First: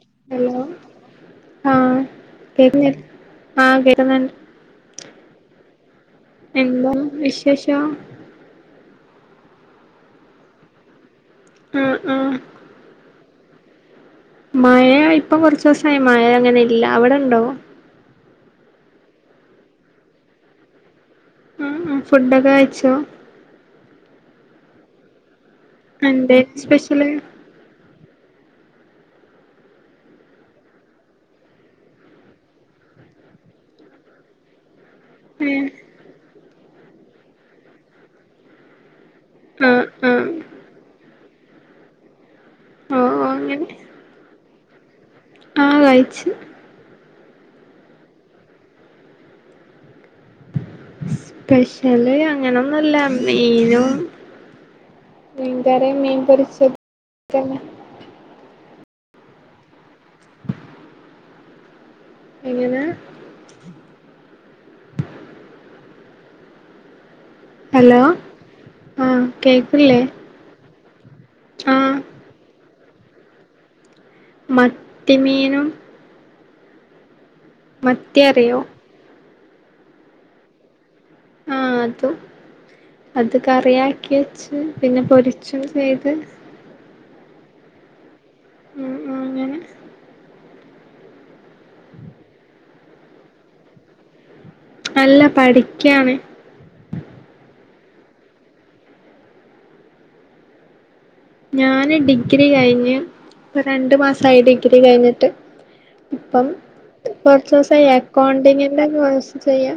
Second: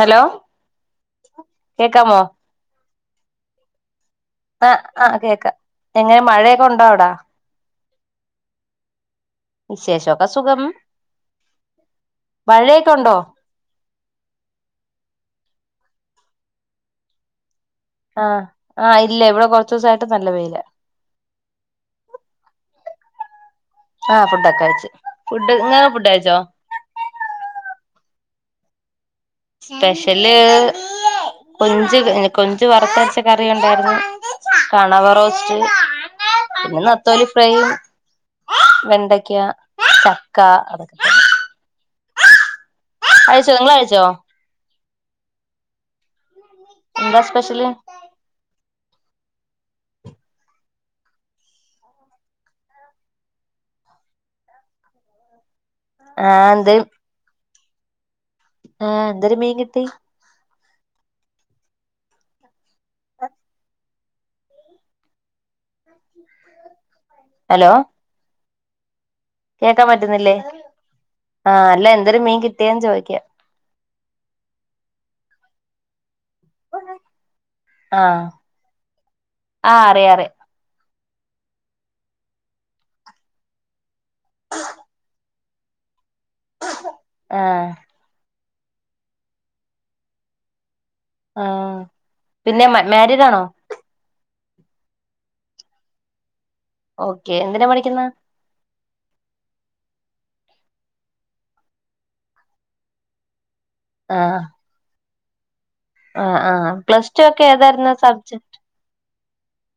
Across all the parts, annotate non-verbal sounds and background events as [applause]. Hello കേക്കാമോ ആ കേക്ക്ന്ന് ആ ആ കേക്കാ എങ്ങനെ മഴക്കണ്ടോ എന്താ അവിടെ വിശേഷം വിശേഷൊക്കെ സുഖം ആഹ് ആഹ് മഴേക്കൊണ്ടോ മഴ ഇപ്പോ കുറച്ചോസായി മഴ അങ്ങനെയില്ല അവിടെണ്ടോ ആ ആ ഇല്ല ഇവിടെ കുറച്ചോസായിട്ട് നല്ല വെയിലാ മ്ഹ് ഫുഡൊക്കെ കഴിച്ചോ ആ ഫുഡൊക്കഴിച്ച് ഫുഡ് ങ്ങള് ഫുഡയ്ച്ചോ എന്തേനി സ്പെഷ്യല് സ്പെഷ്യല് കൊഞ്ച് കൊഞ്ച് വറുത്തരച്ച കറിയുണ്ടായിരുന്നു കണവ റോസ്റ്റ് ഏഹ് പിന്നെ നെ ത്തോലി ഫ്രൈയും വെണ്ട ക്ക ആഹ് ആഹ് ചക്ക അതൊക്കെ തന്നെ ഓഹ് കഴിച്ച് ങ്ങള് കഴിച്ചോ ആ കഴിച്ച് എന്താ സ്പെഷ്യല് സ്പെഷ്യൽ അങ്ങനൊന്നുല്ല മീനും മീ കറി മീൻ ആ എന്ത് പൊരിച്ചത് അത്രന്നെ ആ ന്തൊരു മീന് കിട്ടി എങ്ങനെ ഹലോ ആഹ് കേക്കാൻ കേക്കില്ലേ പറ്റുന്നില്ലേ ആ അല്ല ആഹ് എന്തൊരു മീന് കി ട്ടി ചോയ്ക്കാ മത്തി മീനും [inaudible] മത്തി ആഹ് അറിയോ? ആ അറിയാ അറി ആ അതും അത് കറിയാക്കി വെച്ച് പിന്നെ പൊരിച്ചും ചെയ്ത് ആ ആ ആ അങ്ങനെ ആ പിന്നെ മാ മാരീഡാണോ അല്ല പഠിക്കാണ് ഓക്കെ എന്തിനാ പഠിക്കുന്നെ ഞാന് ഡിഗ്രി കഴിഞ്ഞ് ഇപ്പ രണ്ട് മാസായി ആഹ് ഡിഗ്രി കഴിഞ്ഞിട്ട് ട്ട് ആഹ് ഇപ്പം ആഹ് പ്ലസ് ഇപ്പ ടു ഒക്കെ കൊർചൂസായി ഏതായിരുന്നു സബ്ജക്ട് എക്കൗണ്ടിങ്ങിൻ്റെ കോഴ്സ് ചെയ്യാ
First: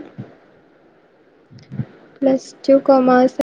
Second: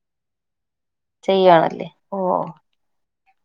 ചെയ്യുവാണല്ലേ ഓ പ്ലസ്ടു കൊമേഴ്സ്